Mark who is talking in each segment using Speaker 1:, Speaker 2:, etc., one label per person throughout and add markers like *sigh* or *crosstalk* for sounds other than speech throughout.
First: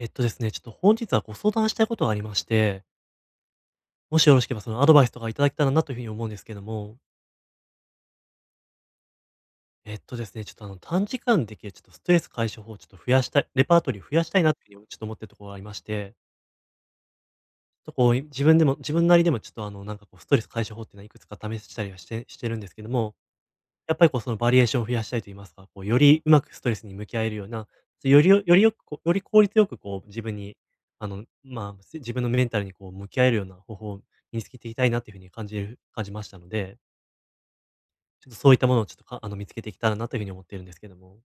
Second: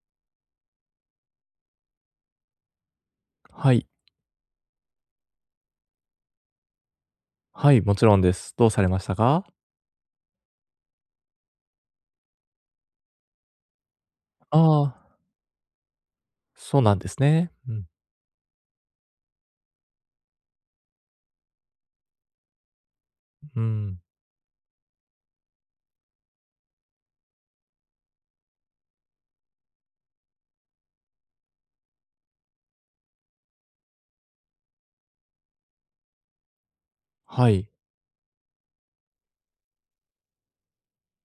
Speaker 1: えっとですね、ちょっと本日はご相談したいことがありまして、
Speaker 2: はい。
Speaker 1: もしよろしければそのアドバイスとかいただけたらなというふうに思うんですけども、
Speaker 2: はい、もちろんです。どうされましたか？
Speaker 1: えっとですね、ちょっと短時間でできるちょっとストレス解消法をちょっと増やしたい、レパートリーを増やしたいな
Speaker 2: あ
Speaker 1: というふうにちょ
Speaker 2: あ、
Speaker 1: っと思ってるところがありまして、
Speaker 2: そうなんですね。うん、
Speaker 1: ちょっとこう自分でも、自分なりでもちょっとなんかこうストレス解消法っていうのはいくつか試したりはしてるんですけども、
Speaker 2: う
Speaker 1: やっ
Speaker 2: ん。
Speaker 1: ぱりこう、そのバリエーションを増やしたいと言いますか、こう、よりうまくストレスに向き合えるような、よりよくこうより効率よくこう、自分に、自分のメンタルにこう向き合えるような方法を身につけていきたいなというふうに感じましたので、
Speaker 2: はい。
Speaker 1: ちょっとそういったものをちょっとかあの、見つけていけたらなというふうに思っているんですけども。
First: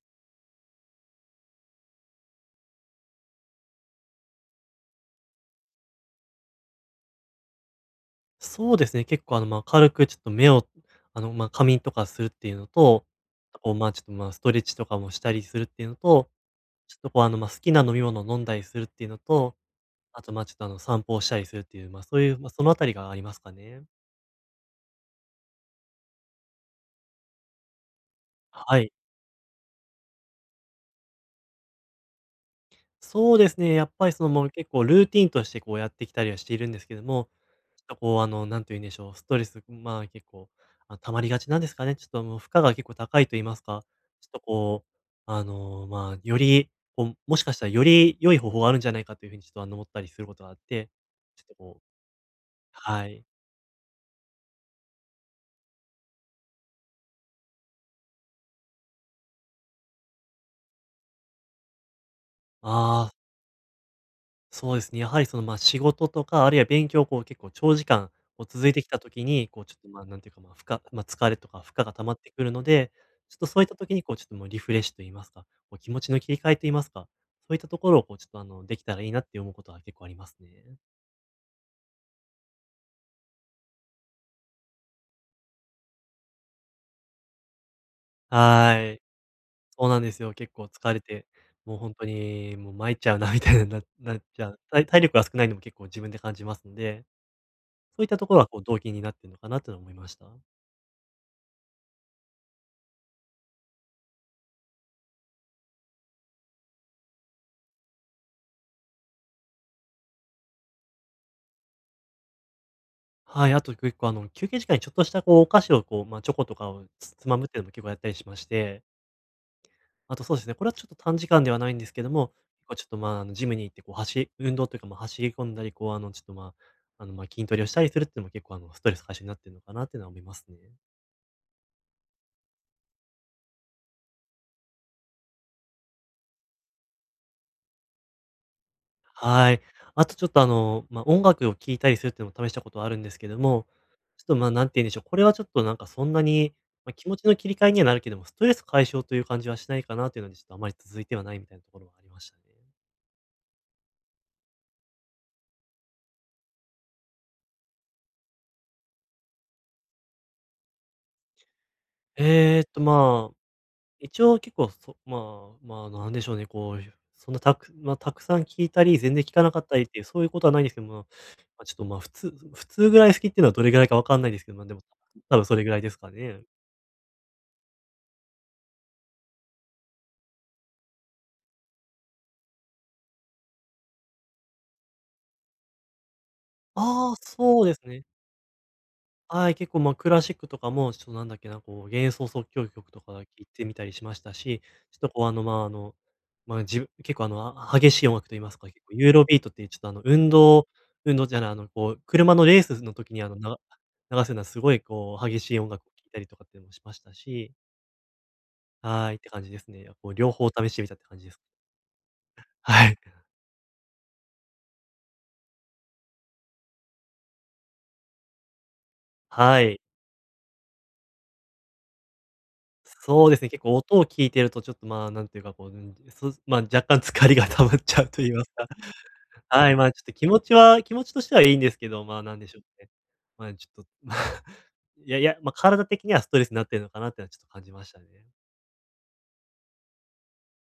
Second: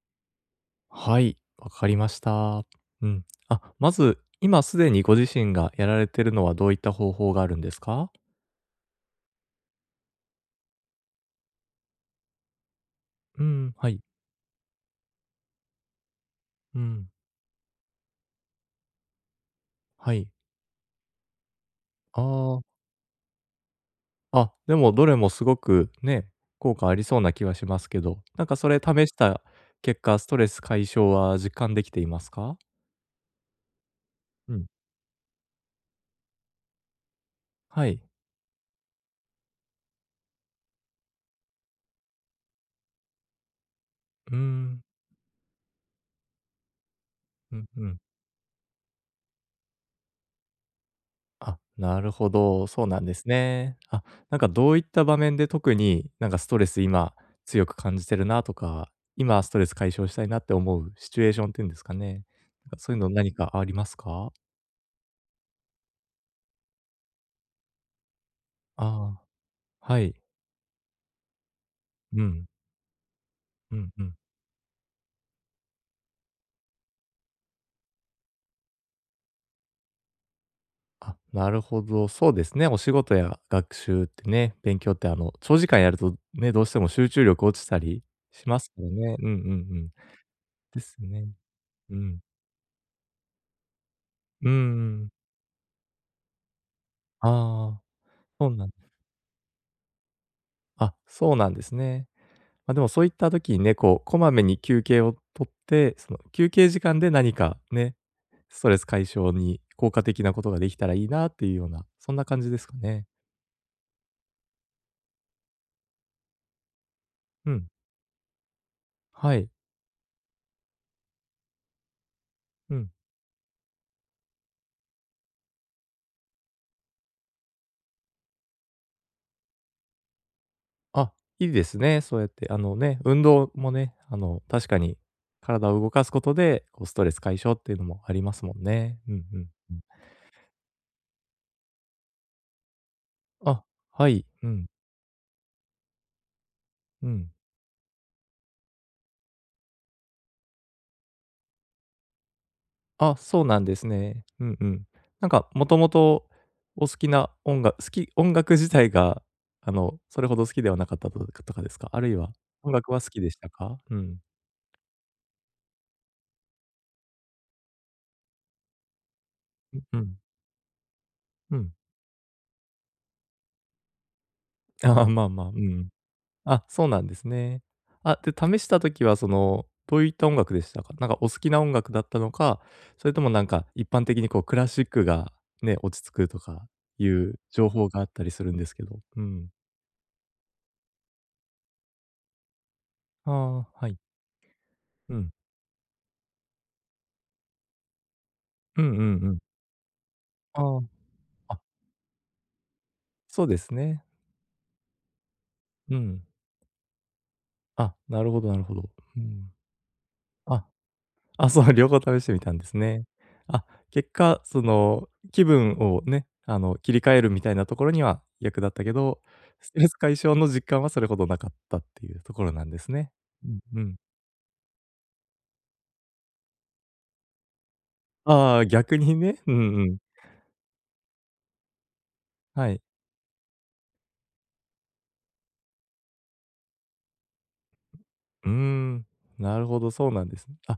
Speaker 2: はい、わかりました。うん。あ、まず、今すでにご自身がやられてるのはどういった方法があるんですか？
Speaker 1: そうですね、結構軽くちょっと目を、仮眠とかするっていうのと、
Speaker 2: う
Speaker 1: こ
Speaker 2: ん、
Speaker 1: う、ま
Speaker 2: は
Speaker 1: あ、
Speaker 2: い。
Speaker 1: ちょっと、まあ、ストレッチとかもしたりするっていうのと、
Speaker 2: う
Speaker 1: ちょっ
Speaker 2: ん、
Speaker 1: とこう、好きな飲み物を飲んだりするっていうのと、
Speaker 2: は
Speaker 1: あ
Speaker 2: い。
Speaker 1: と、まあ、ちょっと、あの、散歩をしたりするっていう、まあ、そういう、まあ、
Speaker 2: あ
Speaker 1: そのあたりがありますかね？
Speaker 2: あ、あ、でもどれもすごくね、効果ありそうな気はしますけど、なんかそ
Speaker 1: は
Speaker 2: れ
Speaker 1: い。
Speaker 2: 試した結果、ストレス解消は実感できていますか？
Speaker 1: そうですね、やっぱり、その、もう、
Speaker 2: うん。
Speaker 1: 結構ルーティンとして、こう、やってきたりはしているんですけども、ちょっ
Speaker 2: は
Speaker 1: と、
Speaker 2: い。
Speaker 1: こう、なんて言うんでしょう、ストレス、まあ、結構、あ、溜まりがちなんですかね。ちょっと、もう、負荷が結構高いと言いますか、ちょっ
Speaker 2: うー
Speaker 1: と、
Speaker 2: ん。
Speaker 1: こう、より、こう、もしか
Speaker 2: う
Speaker 1: し
Speaker 2: ん
Speaker 1: たらよ
Speaker 2: うん。
Speaker 1: り良い方法があるんじゃないかという風に、ちょっと、思ったりすることがあって、ちょっと、
Speaker 2: あ、
Speaker 1: こう
Speaker 2: なるほど、そうなん
Speaker 1: は
Speaker 2: で
Speaker 1: い。
Speaker 2: すね。あ、なんかどういった場面で特になんかストレス今強く感じてるなとか、今ストレス解消したいなって思うシチュエーションっていうんですかね。なんかそういうの
Speaker 1: ああ、
Speaker 2: 何かありますか？
Speaker 1: そうですね、やはりその、ま、仕事とか、あるいは勉強をこう結構長時間こう続いてきた
Speaker 2: ああ、
Speaker 1: 時に、こうちょっと、
Speaker 2: は
Speaker 1: ま、
Speaker 2: い。
Speaker 1: なんていうか、ま、負荷まあ、疲れとか負荷が溜まっ
Speaker 2: う
Speaker 1: てく
Speaker 2: ん、
Speaker 1: るので、ちょっとそういっ
Speaker 2: う
Speaker 1: た
Speaker 2: ん
Speaker 1: 時
Speaker 2: う
Speaker 1: にこ
Speaker 2: ん。
Speaker 1: うちょっともうリフレッシュといいますか、こう気持ちの切り替えといいますか、そういったところをこうちょっとできたらいいなって思うことは結構ありますね。
Speaker 2: あ、なるほど、そうですね。お仕事や学習ってね、勉強ってあの長時間やるとね、どうしても集中力落ちたりします
Speaker 1: は
Speaker 2: から
Speaker 1: ーい。
Speaker 2: ね。うんうんう
Speaker 1: そ
Speaker 2: ん。
Speaker 1: うなんですよ。結構
Speaker 2: で
Speaker 1: 疲
Speaker 2: す
Speaker 1: れて、
Speaker 2: ね。
Speaker 1: もう本
Speaker 2: う
Speaker 1: 当
Speaker 2: ん。
Speaker 1: にもう参っちゃうなみたいになっち
Speaker 2: う
Speaker 1: ゃ
Speaker 2: んう
Speaker 1: う。体
Speaker 2: ん。
Speaker 1: 力が少ないのも結構自分で感じますので、
Speaker 2: ああ、
Speaker 1: そういったところ
Speaker 2: そ
Speaker 1: は
Speaker 2: う
Speaker 1: こう
Speaker 2: なん
Speaker 1: 動機になってるのかなとは思いました。
Speaker 2: そうなんですね。まあ、でもそういった時にね、こう、こまめに休憩をとって、その休憩時間で何かね、ストレス解消に効果的なことができたらいいなっていうような、そんな感じですかね。
Speaker 1: はい、あと結構休憩時間にちょっとしたこうお菓子をこう、まあ、チョコとかをまむっ
Speaker 2: う
Speaker 1: ていう
Speaker 2: ん、
Speaker 1: のも結構やったりしまして、
Speaker 2: はい、
Speaker 1: あとそうですね、これはちょっと短時間ではないんですけども、結
Speaker 2: う
Speaker 1: 構ちょっ
Speaker 2: ん。
Speaker 1: と、まあ、ジムに行ってこう運動というか、ま、走り込んだり、こうあの、ちょっと、まあ、あの、ま、筋トレをしたりするっていうのも結構ストレス解消になってるのかなっていうのは思いますね。
Speaker 2: あ、いいですね、そうやって、あのね、運動もね、あの、確かに体を動かすことで、こう、ストレス解消っていうのもありますもんね。うんうん
Speaker 1: はい。
Speaker 2: うん。
Speaker 1: あとちょっと音楽を聴いたりするっていうのも試したことはあるんですけど
Speaker 2: あ、
Speaker 1: も、
Speaker 2: は
Speaker 1: ちょ
Speaker 2: い、
Speaker 1: っと、
Speaker 2: う
Speaker 1: まあ、
Speaker 2: ん、
Speaker 1: なんて言うんでしょう、これはちょっとなんかそんなに、まあ、
Speaker 2: う
Speaker 1: 気持ち
Speaker 2: ん。
Speaker 1: の切り替えにはなるけども、ストレス解消という感じはしないかなというので、ちょっとあまり続いてはないみたいなところはありましたね。
Speaker 2: あ、そうなんですね。うんうん。なんか、もともとお好きな音楽好き音楽自体が、あの、それほど好きではなかったとかですか？あるいは、
Speaker 1: ええ
Speaker 2: 音
Speaker 1: と、
Speaker 2: 楽は好き
Speaker 1: ま
Speaker 2: で
Speaker 1: あ、
Speaker 2: したか？うん。
Speaker 1: 一応結構そまあ、まあ、なんでしょうね、こう、そんなたくまあ、たくさん聴いたり、全然聴かなかったりっ
Speaker 2: う
Speaker 1: ていう、
Speaker 2: ん。
Speaker 1: そういうことはないんですけども、ま
Speaker 2: う
Speaker 1: あ、
Speaker 2: ん。
Speaker 1: ちょっと、まあ、普通ぐらい好きっていうのはどれぐらいかわかんないですけど、まあ、でも、
Speaker 2: *laughs* ああ、まあ
Speaker 1: 多
Speaker 2: ま
Speaker 1: 分
Speaker 2: あ、う
Speaker 1: それぐらい
Speaker 2: ん。
Speaker 1: ですかね。
Speaker 2: あ、そうなんですね。あ、で、試したときは、その、どういった音楽でしたか？なんかお好きな音楽だったのか、それともなんか一般的にこうクラシックがね、落ち着くとかい
Speaker 1: ああ、
Speaker 2: う
Speaker 1: そう
Speaker 2: 情
Speaker 1: です
Speaker 2: 報があ
Speaker 1: ね。
Speaker 2: ったりするんですけど。うん。
Speaker 1: はい、結構、ま、クラシックとかも、ちょっとなんだっけな、こう、幻想即興曲とか聞
Speaker 2: あ
Speaker 1: いて
Speaker 2: あ、
Speaker 1: みた
Speaker 2: は
Speaker 1: り
Speaker 2: い。
Speaker 1: しましたし、ちょっと
Speaker 2: う
Speaker 1: こう、
Speaker 2: ん。
Speaker 1: 結構、激しい音楽と言いますか、
Speaker 2: う
Speaker 1: 結
Speaker 2: んう
Speaker 1: 構
Speaker 2: ん
Speaker 1: ユーロ
Speaker 2: うん。
Speaker 1: ビートっていうちょっと、
Speaker 2: ああ。
Speaker 1: 運動じゃない、あ
Speaker 2: あ、
Speaker 1: の、こう、車のレースの時に、あの、
Speaker 2: そうですね。
Speaker 1: 流すようなすごい、こう、激しい音楽を聴
Speaker 2: う
Speaker 1: いた
Speaker 2: ん。
Speaker 1: りとかっていうのもしましたし、
Speaker 2: あ、なるほどなるほど。
Speaker 1: はい、
Speaker 2: う
Speaker 1: って感じ
Speaker 2: ん。
Speaker 1: ですね。こう、両方
Speaker 2: あ、
Speaker 1: 試してみたって感じです。
Speaker 2: あ、そう、*laughs* 両方試してみ
Speaker 1: *laughs*
Speaker 2: たんです
Speaker 1: はい。
Speaker 2: ね。あ、結果、その、気分をね、あの、切り替えるみたいなところには役立ったけど、
Speaker 1: は
Speaker 2: スト
Speaker 1: い。
Speaker 2: レス解消の実感はそれほどなかったっていうところなんですね。
Speaker 1: そうです
Speaker 2: う
Speaker 1: ね、
Speaker 2: ん
Speaker 1: 結構
Speaker 2: うん。
Speaker 1: 音を聞いてると、ちょっと、まあ、なんていうか、こう、うん、そまあ若干疲れが溜まっちゃうと言います
Speaker 2: ああ、
Speaker 1: か。
Speaker 2: 逆にね。うん
Speaker 1: はい、ま
Speaker 2: う
Speaker 1: あ、
Speaker 2: ん。
Speaker 1: ちょっと気持ちとしてはいいんですけど、まあ、なんでしょう
Speaker 2: はい。
Speaker 1: ね。まあ、ちょっと、まあ、いやいや、体的にはストレスになってるのかなってのはちょっと感じましたね。
Speaker 2: うーん、なるほど、そうなんですね。あ、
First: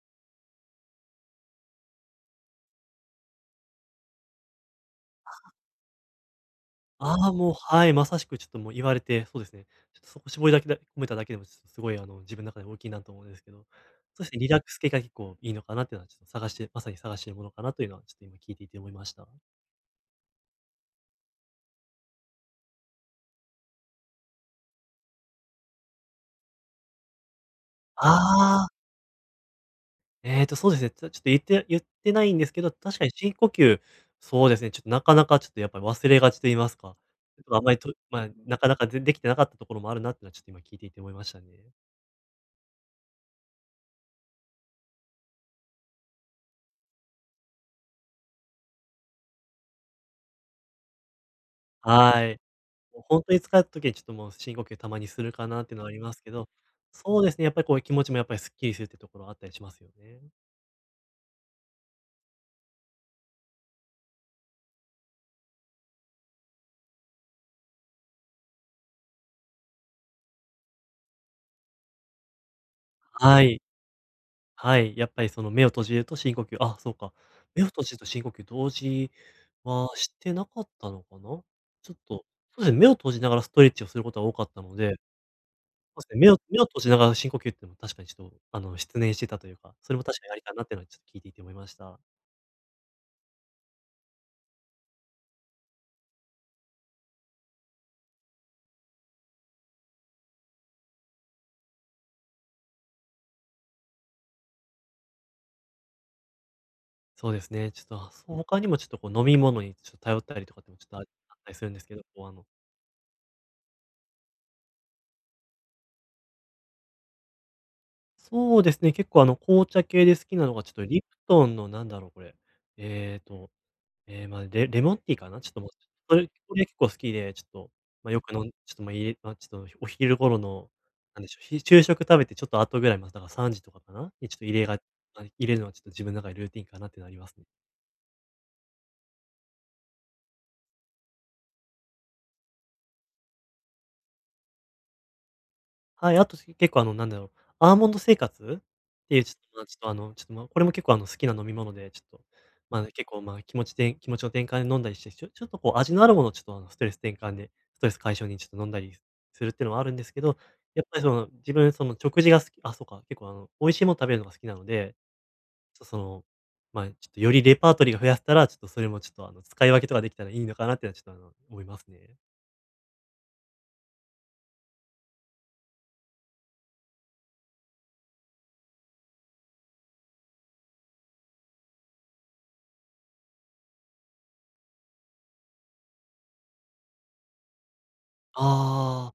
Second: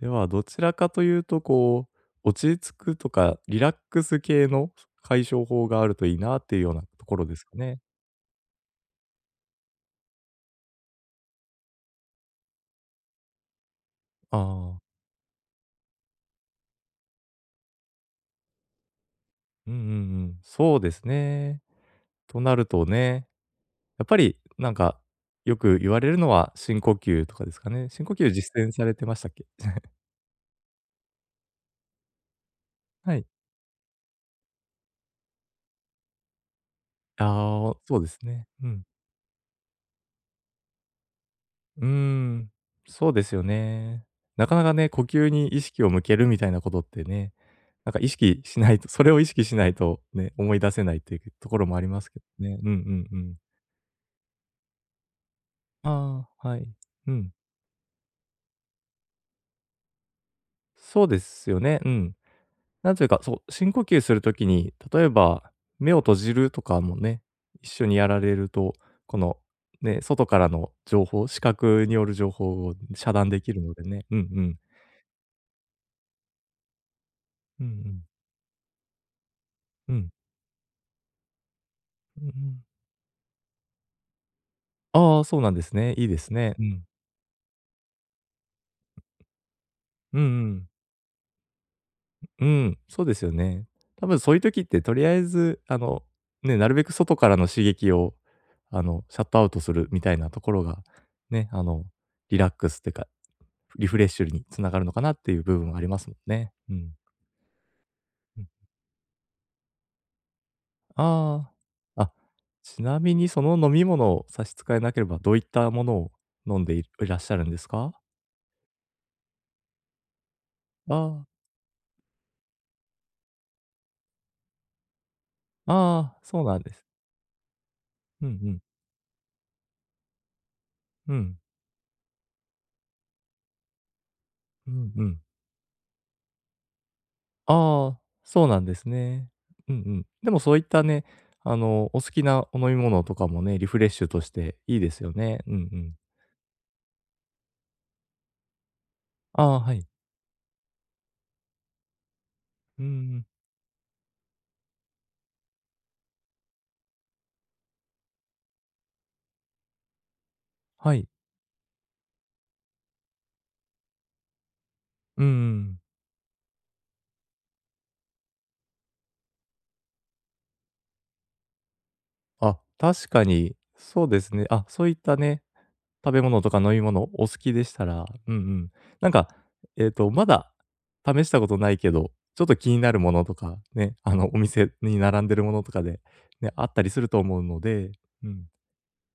Speaker 2: ではどちらかというと、こう、落ち着くとかリラックス系の解消法があるといいなっていうようなところ
Speaker 1: ああ、
Speaker 2: です
Speaker 1: も
Speaker 2: か
Speaker 1: う、
Speaker 2: ね。
Speaker 1: はい、まさしくちょっともう言われて、そうですね。ちょっとそこ絞りだけだ込めただけでも、ちょっとすごい、あの、自分の中で大きいなと思うんですけど、そうですね、リラック
Speaker 2: あ
Speaker 1: ス
Speaker 2: あ、
Speaker 1: 系が結構いいのかなっていうのは、ちょっと探してまさに探してるものかなというのは、ちょっと今聞いていて思いました。
Speaker 2: うんうんうん。そうですね。となるとね、やっぱりなんか、よく言われるのは深呼吸とかですかね。深呼吸実
Speaker 1: あ
Speaker 2: 践されてましたっけ？
Speaker 1: ええと、そうですね。ちょっと言ってないんですけど、確かに
Speaker 2: はい。
Speaker 1: 深呼吸、そうですね、ちょっとなかなかちょっとやっぱり忘れがちと言いますか、ちょっとあま
Speaker 2: ああ、
Speaker 1: りと
Speaker 2: そうです
Speaker 1: まあ、
Speaker 2: ね。
Speaker 1: なか
Speaker 2: う
Speaker 1: な
Speaker 2: ん。
Speaker 1: かきてなかったところもあるなってのはちょっと今聞いていて思いましたね。
Speaker 2: うーん、そうですよね。なかなかね、呼吸に意識を向けるみたいなことってね、なんか意識しないとそれを意識しないとね、思い出せないっていうところもありますけ
Speaker 1: はい。
Speaker 2: どね。うんう
Speaker 1: もう
Speaker 2: んう
Speaker 1: 本当
Speaker 2: ん。
Speaker 1: に疲れた時にちょっともう深呼吸たまにするかなっていうのはあります
Speaker 2: あ
Speaker 1: け
Speaker 2: あ、
Speaker 1: ど、
Speaker 2: はい。う
Speaker 1: そう
Speaker 2: ん。
Speaker 1: ですね、やっぱりこういう気持ちもやっぱりすっきりするってところあったりしますよね。
Speaker 2: そうですよね。うん。なんというか、そう、深呼吸するときに、例えば目を閉じるとかもね、一緒にやられると、この、ね、外からの情報、視覚による情報を遮断で
Speaker 1: は
Speaker 2: き
Speaker 1: い。
Speaker 2: るのでね。うんうん。
Speaker 1: はい、やっぱりその目を閉じると深呼吸、あ、そうか、目
Speaker 2: うん
Speaker 1: を
Speaker 2: う
Speaker 1: 閉じる
Speaker 2: ん。
Speaker 1: と深呼吸同時は
Speaker 2: う
Speaker 1: し
Speaker 2: ん。
Speaker 1: てなかったのかな？ちょっ
Speaker 2: う
Speaker 1: と、
Speaker 2: んうん。
Speaker 1: そうですね、目を閉じながらストレッチをすることが多かったので、
Speaker 2: ああ、そうなんですね。
Speaker 1: そう
Speaker 2: い
Speaker 1: で
Speaker 2: い
Speaker 1: す
Speaker 2: で
Speaker 1: ね、目
Speaker 2: す
Speaker 1: を
Speaker 2: ね。
Speaker 1: 目
Speaker 2: う
Speaker 1: を閉
Speaker 2: ん。
Speaker 1: じながら深呼吸っていうのも確かにちょっと、あの、失念してたというか、それも
Speaker 2: う
Speaker 1: 確
Speaker 2: んう
Speaker 1: かにありかなっ
Speaker 2: ん。
Speaker 1: ていうのはちょっと聞いていて思いました。
Speaker 2: うん、そうですよね。多分そういう時って、とりあえず、あの、ね、なるべく外からの刺激を、あの、シャットアウトするみたいなところが、ね、あの、リラックスっていうか、リフレッシュにつながるのかなっていう部分はありますもんね。うん。
Speaker 1: そうですね、ちょっと、あ、そう
Speaker 2: うん。
Speaker 1: 他にもちょっとこう飲み物にちょっと頼ったりとかってもちょっとああった
Speaker 2: あ
Speaker 1: りするんですけ
Speaker 2: あ。
Speaker 1: ど、
Speaker 2: あ、
Speaker 1: こう
Speaker 2: ちなみにその飲み物を差し支えなければ、どういったものを飲んでいいらっしゃるんですか？
Speaker 1: そうですね、結構紅茶系で好きなのがちょっとリプ
Speaker 2: あ
Speaker 1: トンのなんだろうこれ、えーとええ、まあ、レモンティーかな、ちょっともう、
Speaker 2: あ、
Speaker 1: そ
Speaker 2: ああ、
Speaker 1: れ
Speaker 2: そう
Speaker 1: そ
Speaker 2: なん
Speaker 1: れ
Speaker 2: で
Speaker 1: 結
Speaker 2: す。
Speaker 1: 構好きで、ちょっと、ま、よ
Speaker 2: うんう
Speaker 1: く飲ん
Speaker 2: ん。
Speaker 1: ちょっと、ま、いま、ちょっとお昼頃の、
Speaker 2: う
Speaker 1: なんで
Speaker 2: ん。
Speaker 1: しょう、ひ昼食食べてちょっと後ぐらい、ま、だから3時とかかな、にちょっと入れ
Speaker 2: う
Speaker 1: が
Speaker 2: んうん。
Speaker 1: あ、入れるのはちょっと自分の中でルーティンかなっていうのはありますね。
Speaker 2: ああ、そうなんですね。うんうん。でもそういったね、あの、お好きなお飲み物とかもね、リフレッシュとしていいですよね。うんうん。
Speaker 1: はい、あと、結構なんだろう、アーモンド生活っていうちょ
Speaker 2: あ
Speaker 1: っと、
Speaker 2: あ、
Speaker 1: まあ、
Speaker 2: は
Speaker 1: ちょっ
Speaker 2: い。
Speaker 1: とちょっと、まあ、これも結構好きな飲み物で、ちょっと、ま
Speaker 2: う
Speaker 1: あ
Speaker 2: んう
Speaker 1: ね、結構、
Speaker 2: ん。
Speaker 1: まあ、気持ちて気持ちの転換で飲んだりして、ちょっとこう味のあるものをちょっとストレス転換で、ストレス解消にちょっと飲んだりするっていうのはあるんですけど、やっ
Speaker 2: は
Speaker 1: ぱり
Speaker 2: い。
Speaker 1: その、自分その食事が好きあ、そうか、結構美味しいもの食べるのが好きなので、
Speaker 2: うんう
Speaker 1: ち
Speaker 2: ん。
Speaker 1: ょっとその、まあ、ちょっとよりレパートリーが増やせたら、ちょっとそれもちょっと使い分けとかできたらいいのかなっていうのはちょっと思いますね。
Speaker 2: あ、確かに、そうですね。あ、そういったね、食べ物とか飲み物お好きでしたら、うんうん。なんか、えっと、まだ試したことないけど、ちょっと気になるものとか、ね、あの、お店に並んでるものとかで、ね、あったりすると思うので、うん。
Speaker 1: ああ、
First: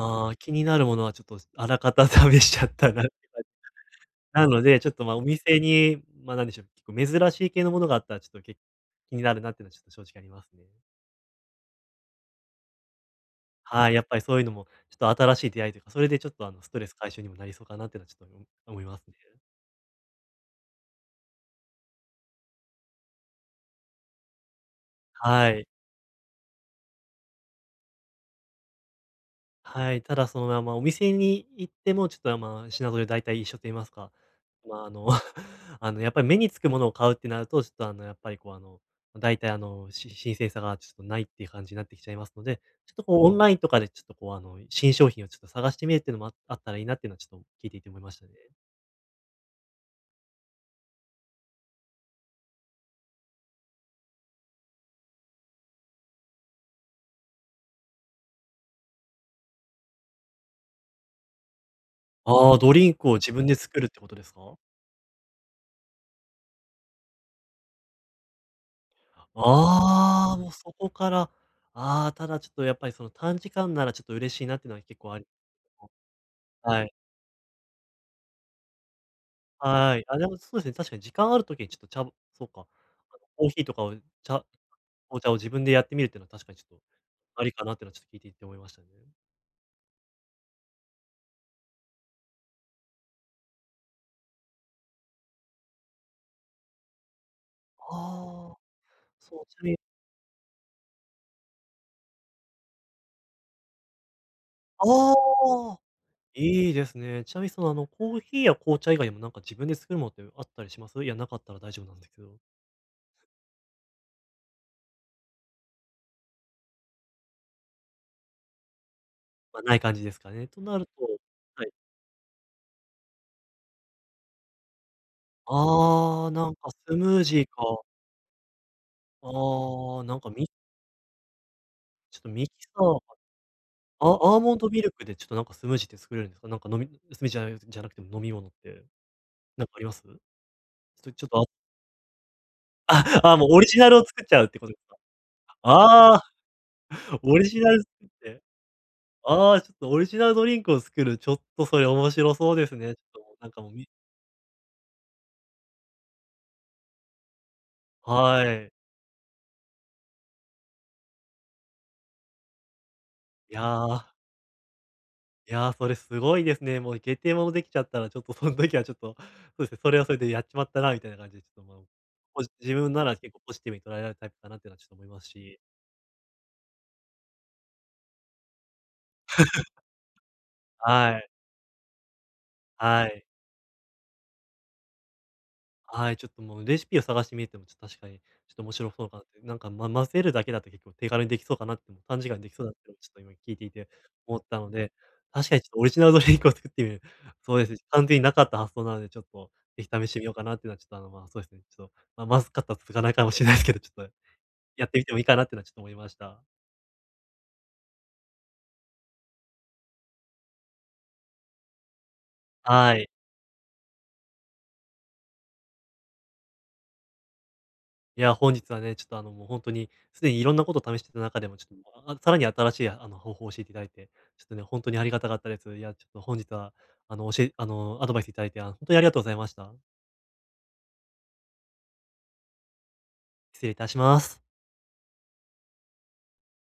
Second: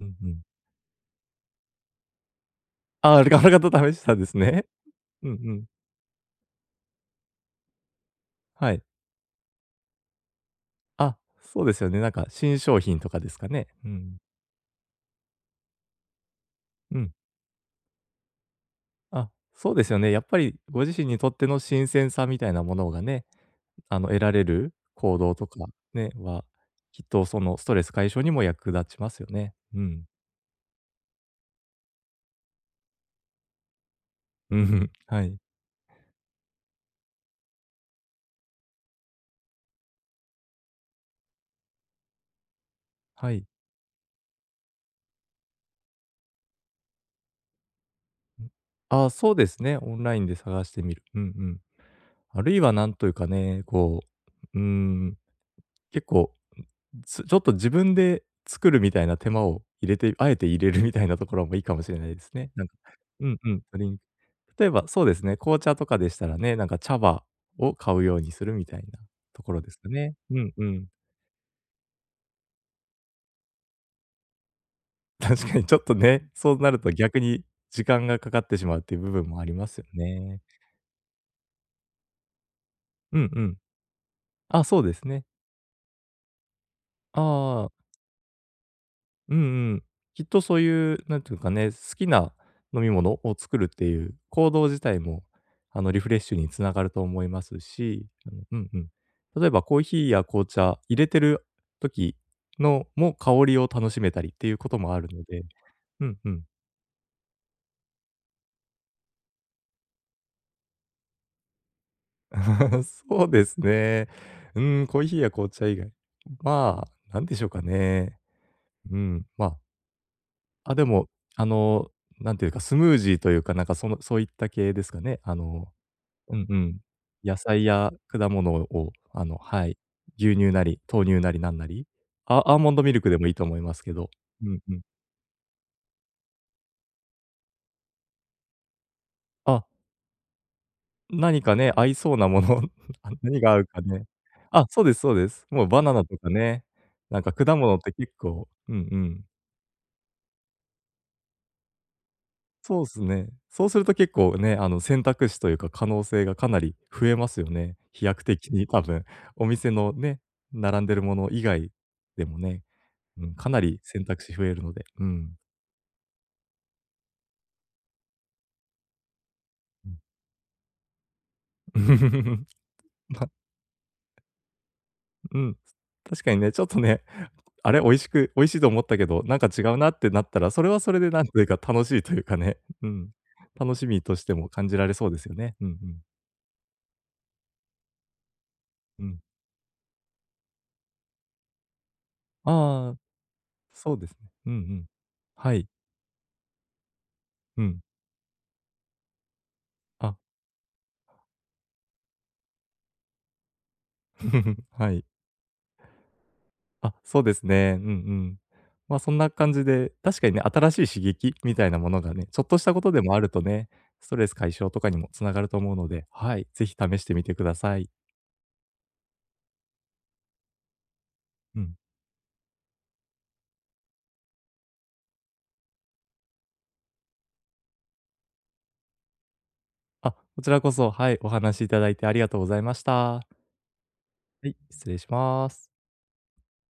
Speaker 2: うんう
Speaker 1: あ、
Speaker 2: ん。
Speaker 1: 気になるものはちょっとあらかた試しちゃったなって
Speaker 2: ああ、あれが
Speaker 1: 感じ。*laughs*
Speaker 2: 方試したんです
Speaker 1: なの
Speaker 2: ね。
Speaker 1: で、ちょっと、ま、
Speaker 2: *laughs*
Speaker 1: お
Speaker 2: うんう
Speaker 1: 店
Speaker 2: ん。
Speaker 1: に、ま、なんでしょう、結構珍しい系のものがあったら、ちょっとけ
Speaker 2: はい。
Speaker 1: 気になるなっていうのはちょっと正直ありますね。
Speaker 2: あ、そうですよね。なんか新商品とかですかね？う
Speaker 1: はい、やっ
Speaker 2: ん。
Speaker 1: ぱりそういうのも、ちょっと新しい出会いというか、それでちょっと、ストレス
Speaker 2: う
Speaker 1: 解
Speaker 2: ん。
Speaker 1: 消にもなりそうかなっていうのはちょっと思いますね。
Speaker 2: あ、そうですよね。やっぱりご自身にとっての新鮮さみたいなものがね、あの、得られる行動と
Speaker 1: は
Speaker 2: か
Speaker 1: い。
Speaker 2: ね、は、きっとそのストレス解消にも役立ちますよね。う
Speaker 1: はい、
Speaker 2: ん。
Speaker 1: ただその、まあま、お店に行っても、ちょっと、まあ、品揃え大体一緒と言いますか、
Speaker 2: うん。
Speaker 1: まあ、
Speaker 2: *laughs* はい。
Speaker 1: *laughs* やっぱり目につくものを買うってなると、ちょっと、やっぱり、こう、大体、し新鮮さがちょっとないっていう感じになってきちゃいますので、ちょっと、こう、オ
Speaker 2: は
Speaker 1: ン
Speaker 2: い。
Speaker 1: ラインとかで、ちょっと、こう、新商品をちょっと探してみるっていうのもああったらいいなっていうのは、ちょっと聞いていて思いましたね。
Speaker 2: うん。ああ、そうですね、オンラインで探してみる。うんうん。あるいはなんというかね、こう、うーん、結構つちょっと自分で作るみたいな手間を入れてあえて入れるみたいなところもいいかもしれないですね。
Speaker 1: ああ、
Speaker 2: なん
Speaker 1: ド
Speaker 2: か
Speaker 1: リンクを
Speaker 2: う
Speaker 1: 自
Speaker 2: ん
Speaker 1: 分
Speaker 2: う
Speaker 1: で
Speaker 2: ん、ド
Speaker 1: 作るっ
Speaker 2: リン
Speaker 1: て
Speaker 2: ク
Speaker 1: ことですか？
Speaker 2: 例えばそうですね、紅茶とかでしたらね、なんか茶葉を買うようにするみたいなところですかね。
Speaker 1: ああ、
Speaker 2: う
Speaker 1: もう
Speaker 2: んう
Speaker 1: そ
Speaker 2: ん。
Speaker 1: こから、ああ、ただちょっとやっぱり、その、短時間ならちょっと嬉しいなっていうのは結構あり
Speaker 2: 確かにちょっ
Speaker 1: ます
Speaker 2: とね、そうなる
Speaker 1: は
Speaker 2: と
Speaker 1: い。
Speaker 2: 逆に時間がかかってしまうっていう部分もありますよ
Speaker 1: はい。あ、でも
Speaker 2: ね。
Speaker 1: そうですね、確かに時間ある時にちょっと、茶、ゃそうか、
Speaker 2: うんう
Speaker 1: コー
Speaker 2: ん。
Speaker 1: ヒーとかを、茶
Speaker 2: あ、そうです
Speaker 1: 紅
Speaker 2: ね。
Speaker 1: 茶を自分でやってみるっていうのは確かにちょっと、ありか
Speaker 2: あ
Speaker 1: なっ
Speaker 2: あ
Speaker 1: ていうのはちょっと聞いていて思いましたね。
Speaker 2: うんうん。きっとそういう、なんていうかね、好きな飲み物を作るっていう行動自体も、あの、リフレッシュにつながると思います
Speaker 1: あ
Speaker 2: し、あのう
Speaker 1: あ、
Speaker 2: んうん。
Speaker 1: そう、
Speaker 2: 例え
Speaker 1: ち
Speaker 2: ば
Speaker 1: なみ
Speaker 2: コ
Speaker 1: に
Speaker 2: ーヒーや紅茶入れてる時のも香りを楽しめたりっていうこともある
Speaker 1: あ
Speaker 2: ので、
Speaker 1: あ、
Speaker 2: うんうん。
Speaker 1: いいですね。ちなみにその、コーヒーや紅茶以外にもなんか自分で作るものってあったりします？いや、なかったら大丈夫なんですけど。
Speaker 2: *laughs* そうですね。うん、コーヒーや紅茶以外。まあ、なんでしょうかね。うん、まあ、
Speaker 1: ま、ない感じですかね。と
Speaker 2: あ、
Speaker 1: な
Speaker 2: で
Speaker 1: る
Speaker 2: も、
Speaker 1: と
Speaker 2: あ
Speaker 1: はい。
Speaker 2: の、なんていうか、スムージーというか、なんかそのそういった系ですかね。あの
Speaker 1: ああ、
Speaker 2: うん
Speaker 1: な
Speaker 2: う
Speaker 1: んか
Speaker 2: ん。
Speaker 1: スムー
Speaker 2: 野
Speaker 1: ジー
Speaker 2: 菜
Speaker 1: か。
Speaker 2: や果物を、あの、はい、
Speaker 1: ああ、なんか
Speaker 2: 牛
Speaker 1: ミ
Speaker 2: 乳なり、豆乳なりなんなり、
Speaker 1: ちょっと
Speaker 2: ア
Speaker 1: ミキ
Speaker 2: アーモン
Speaker 1: サ
Speaker 2: ドミル
Speaker 1: ー
Speaker 2: クでもいいと思いますけど。
Speaker 1: あアー
Speaker 2: う
Speaker 1: モン
Speaker 2: ん
Speaker 1: ド
Speaker 2: うん。
Speaker 1: ミルクでちょっとなんかスムージーって作れるんですか？なんか飲みスムージーじゃないじゃなくても飲み物って
Speaker 2: あ、
Speaker 1: なんかあります？それちょっ
Speaker 2: 何
Speaker 1: と、
Speaker 2: かね、合いそうなもの、*laughs* あ、
Speaker 1: ああ、
Speaker 2: 何
Speaker 1: もう
Speaker 2: が合
Speaker 1: オ
Speaker 2: う
Speaker 1: リジ
Speaker 2: か
Speaker 1: ナルを
Speaker 2: ね。
Speaker 1: 作っちゃうって
Speaker 2: あ、
Speaker 1: ことで
Speaker 2: そう
Speaker 1: す
Speaker 2: で
Speaker 1: か？
Speaker 2: すそうです。もうバナナ
Speaker 1: あ
Speaker 2: と
Speaker 1: あ、
Speaker 2: かね、なんか
Speaker 1: オリ
Speaker 2: 果
Speaker 1: ジナ
Speaker 2: 物っ
Speaker 1: ル作
Speaker 2: て
Speaker 1: っ
Speaker 2: 結
Speaker 1: て、
Speaker 2: 構うんうん。
Speaker 1: ああ、ちょっとオリジナルドリンクを作る、ちょっとそれ面白そうです
Speaker 2: そう
Speaker 1: ね。ち
Speaker 2: す
Speaker 1: ょっとも
Speaker 2: ね。
Speaker 1: うなんか
Speaker 2: そう
Speaker 1: もう
Speaker 2: する
Speaker 1: み
Speaker 2: と結構ね、あの、選択肢というか可能性がかなり増えますよね。飛躍的
Speaker 1: は
Speaker 2: に
Speaker 1: い。
Speaker 2: 多分、お店のね、並んでるもの以外でもね。うん、か
Speaker 1: い
Speaker 2: なり選
Speaker 1: や、
Speaker 2: 択肢増えるので、うん。
Speaker 1: いや、それすごいですね。もう下手ものできちゃったらちょっとそん時はちょっと、そうですね、
Speaker 2: う
Speaker 1: それはそれでやっちまったなみたいな感じで、ちょっともう、ポ
Speaker 2: ん。
Speaker 1: ジ自分なら結構ポジティブに捉えられるタイプだなっていうのはちょっと思います
Speaker 2: *laughs* うん。
Speaker 1: し、
Speaker 2: 確かにね、ちょっとね、あれ、美味しいと思ったけど、なんか違うなってなったら、それはそれで
Speaker 1: は
Speaker 2: なん
Speaker 1: い、
Speaker 2: というか楽しいというかね、う
Speaker 1: は
Speaker 2: ん。
Speaker 1: い。
Speaker 2: 楽しみとしても感じられそうですよね。うんうん。
Speaker 1: はい、ちょっともうレシピを探してみても、ちょっと確かに、ちょっと面白
Speaker 2: う
Speaker 1: そうか
Speaker 2: ん。
Speaker 1: なって、なんか、ま、混ぜるだけだと結構手軽にできそうかなって、もう短時間にできそうだってい
Speaker 2: あ
Speaker 1: う
Speaker 2: あ、
Speaker 1: のをちょっと今聞いていて
Speaker 2: そうですね。
Speaker 1: 思っ
Speaker 2: うんう
Speaker 1: たの
Speaker 2: ん。
Speaker 1: で、確
Speaker 2: は
Speaker 1: かにち
Speaker 2: い。
Speaker 1: ょっとオリジナルドリンクを作ってみる、そう
Speaker 2: う
Speaker 1: ですね、
Speaker 2: ん。
Speaker 1: 完全になかった発想なので、ちょっとぜひ試し
Speaker 2: あ、
Speaker 1: てみようかなっていうのは、ちょっとま、そうですね、ちょっと、ま、まずかったら続かないかもしれないですけど、ちょっと
Speaker 2: *laughs*
Speaker 1: やっ
Speaker 2: は
Speaker 1: て
Speaker 2: い。
Speaker 1: みてもいいかなっていうのはちょっと思いました。
Speaker 2: あ、そうですね。うんうん。ま、そんな感じで、確かにね、新しい刺激みたいなものがね、ちょっとしたこと
Speaker 1: は
Speaker 2: で
Speaker 1: い。
Speaker 2: もあるとね、ストレス解消とかにもつながると思うので、はい、ぜひ試してみてください。
Speaker 1: いや、本日はね、ちょっともう本当に、すでにいろんなことを試してた中でも、
Speaker 2: う
Speaker 1: ちょ
Speaker 2: ん。
Speaker 1: っと、まあ、さらに新しい方法を教えていただいて、ちょっとね、本当にありがたかったです。いや、ちょっと本日は、教えアドバイスいただいて、にありがとうございました。
Speaker 2: あ、こちらこそ、はい、お話しいただいてありがとうございました。
Speaker 1: 失礼いたします。
Speaker 2: はい、失礼します。